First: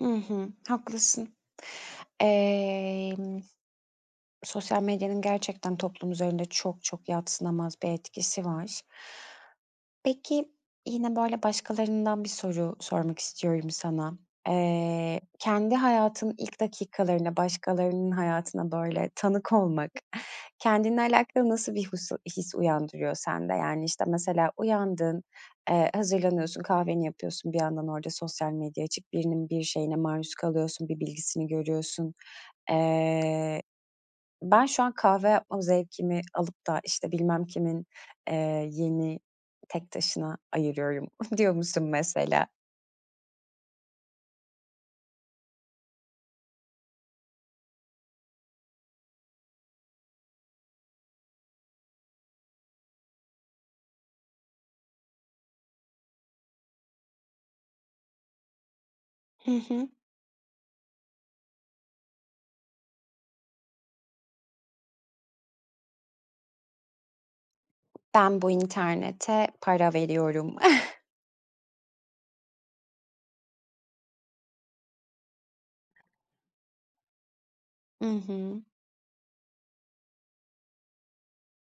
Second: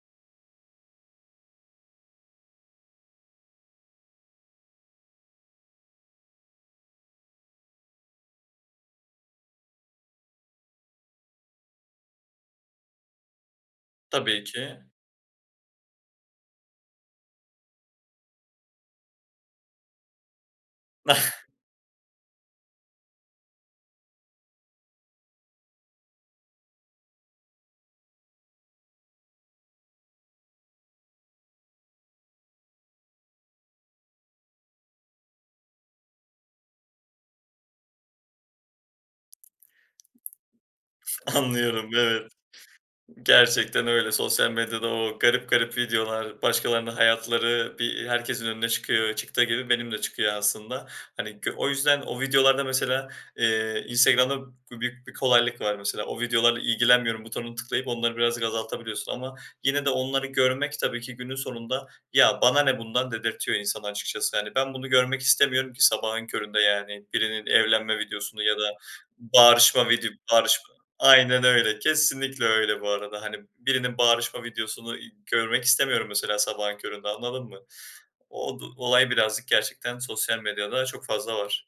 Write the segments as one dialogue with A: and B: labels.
A: Hı hı, haklısın. Emm, sosyal medyanın gerçekten toplum üzerinde çok çok yadsınamaz bir etkisi var. Peki, yine, böyle, başkalarından bir soru sormak istiyorum sana.
B: Tabii ki.
A: Eee, kendi hayatının ilk dakikalarına, başkalarının hayatına, böyle, tanık olmak kendinle alakalı nasıl bir husu his uyandırıyor sende? Yani, işte, mesela, uyandın, eee, hazırlanıyorsun, kahveni yapıyorsun. Bir yandan orada sosyal medya açık, birinin bir şeyine maruz kalıyorsun, bir bilgisini görüyorsun. Eee, "Ben şu an kahve yapma zevkimi alıp da, işte, bilmem kimin, eee, yeni tek taşına ayırıyorum." diyor musun
B: Anlıyorum, evet.
A: mesela?
B: Gerçekten öyle. Sosyal medyada o garip garip videolar, başkalarının hayatları bir herkesin önüne çıkıyor, çıktığı gibi benim de çıkıyor aslında. Hani, gö o yüzden o videolarda mesela, eee, Instagram'da büyük bir kolaylık var mesela. O videolarla ilgilenmiyorum butonuna tıklayıp onları birazcık azaltabiliyorsun ama
A: Hı
B: yine
A: hı.
B: de onları görmek tabii ki günün sonunda, "Ya, bana ne bundan!" dedirtiyor insana açıkçası. Hani, ben bunu görmek istemiyorum ki sabahın köründe, yani, birinin evlenme
A: Ben
B: videosunu
A: bu
B: ya da
A: internete
B: bağırışma
A: para
B: vidi
A: veriyorum.
B: bağırışma Aynen öyle. Kesinlikle öyle bu arada. Hani, birinin bağırışma videosunu i görmek istemiyorum mesela sabahın köründe, anladın mı?
A: I
B: O
A: hı.
B: du olay birazcık gerçekten sosyal medyada çok fazla var.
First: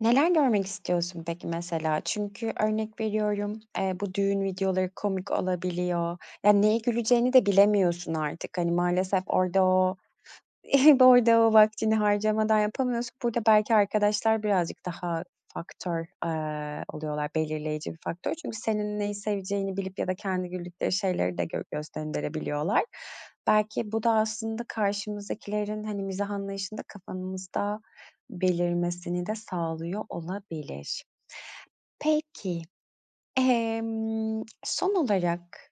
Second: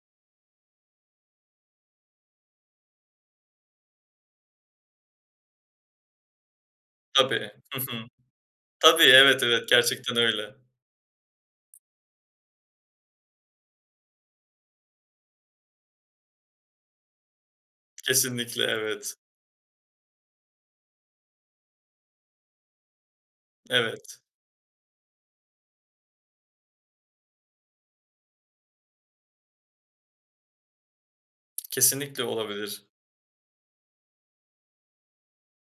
A: Neler görmek istiyorsun peki, mesela? Çünkü örnek veriyorum, eee, bu düğün videoları komik olabiliyor. Ya, neye güleceğini de
B: Tabii, hı hı.
A: bilemiyorsun artık. Hani,
B: Tabii,
A: maalesef
B: evet,
A: orada
B: evet.
A: o
B: Gerçekten öyle.
A: orada o vaktini harcamadan yapamıyorsun. Burada belki arkadaşlar birazcık daha faktör, eee, oluyorlar, belirleyici bir faktör. Çünkü
B: Kesinlikle.
A: senin
B: Evet.
A: neyi seveceğini bilip ya da kendi güldükleri şeyleri de gö gös gönderebiliyorlar. Belki bu da
B: Evet.
A: aslında karşımızdakilerin, hani, mizah anlayışını da kafamızda belirmesini de sağlıyor olabilir.
B: Kesinlikle
A: Peki,
B: olabilir.
A: emm, son olarak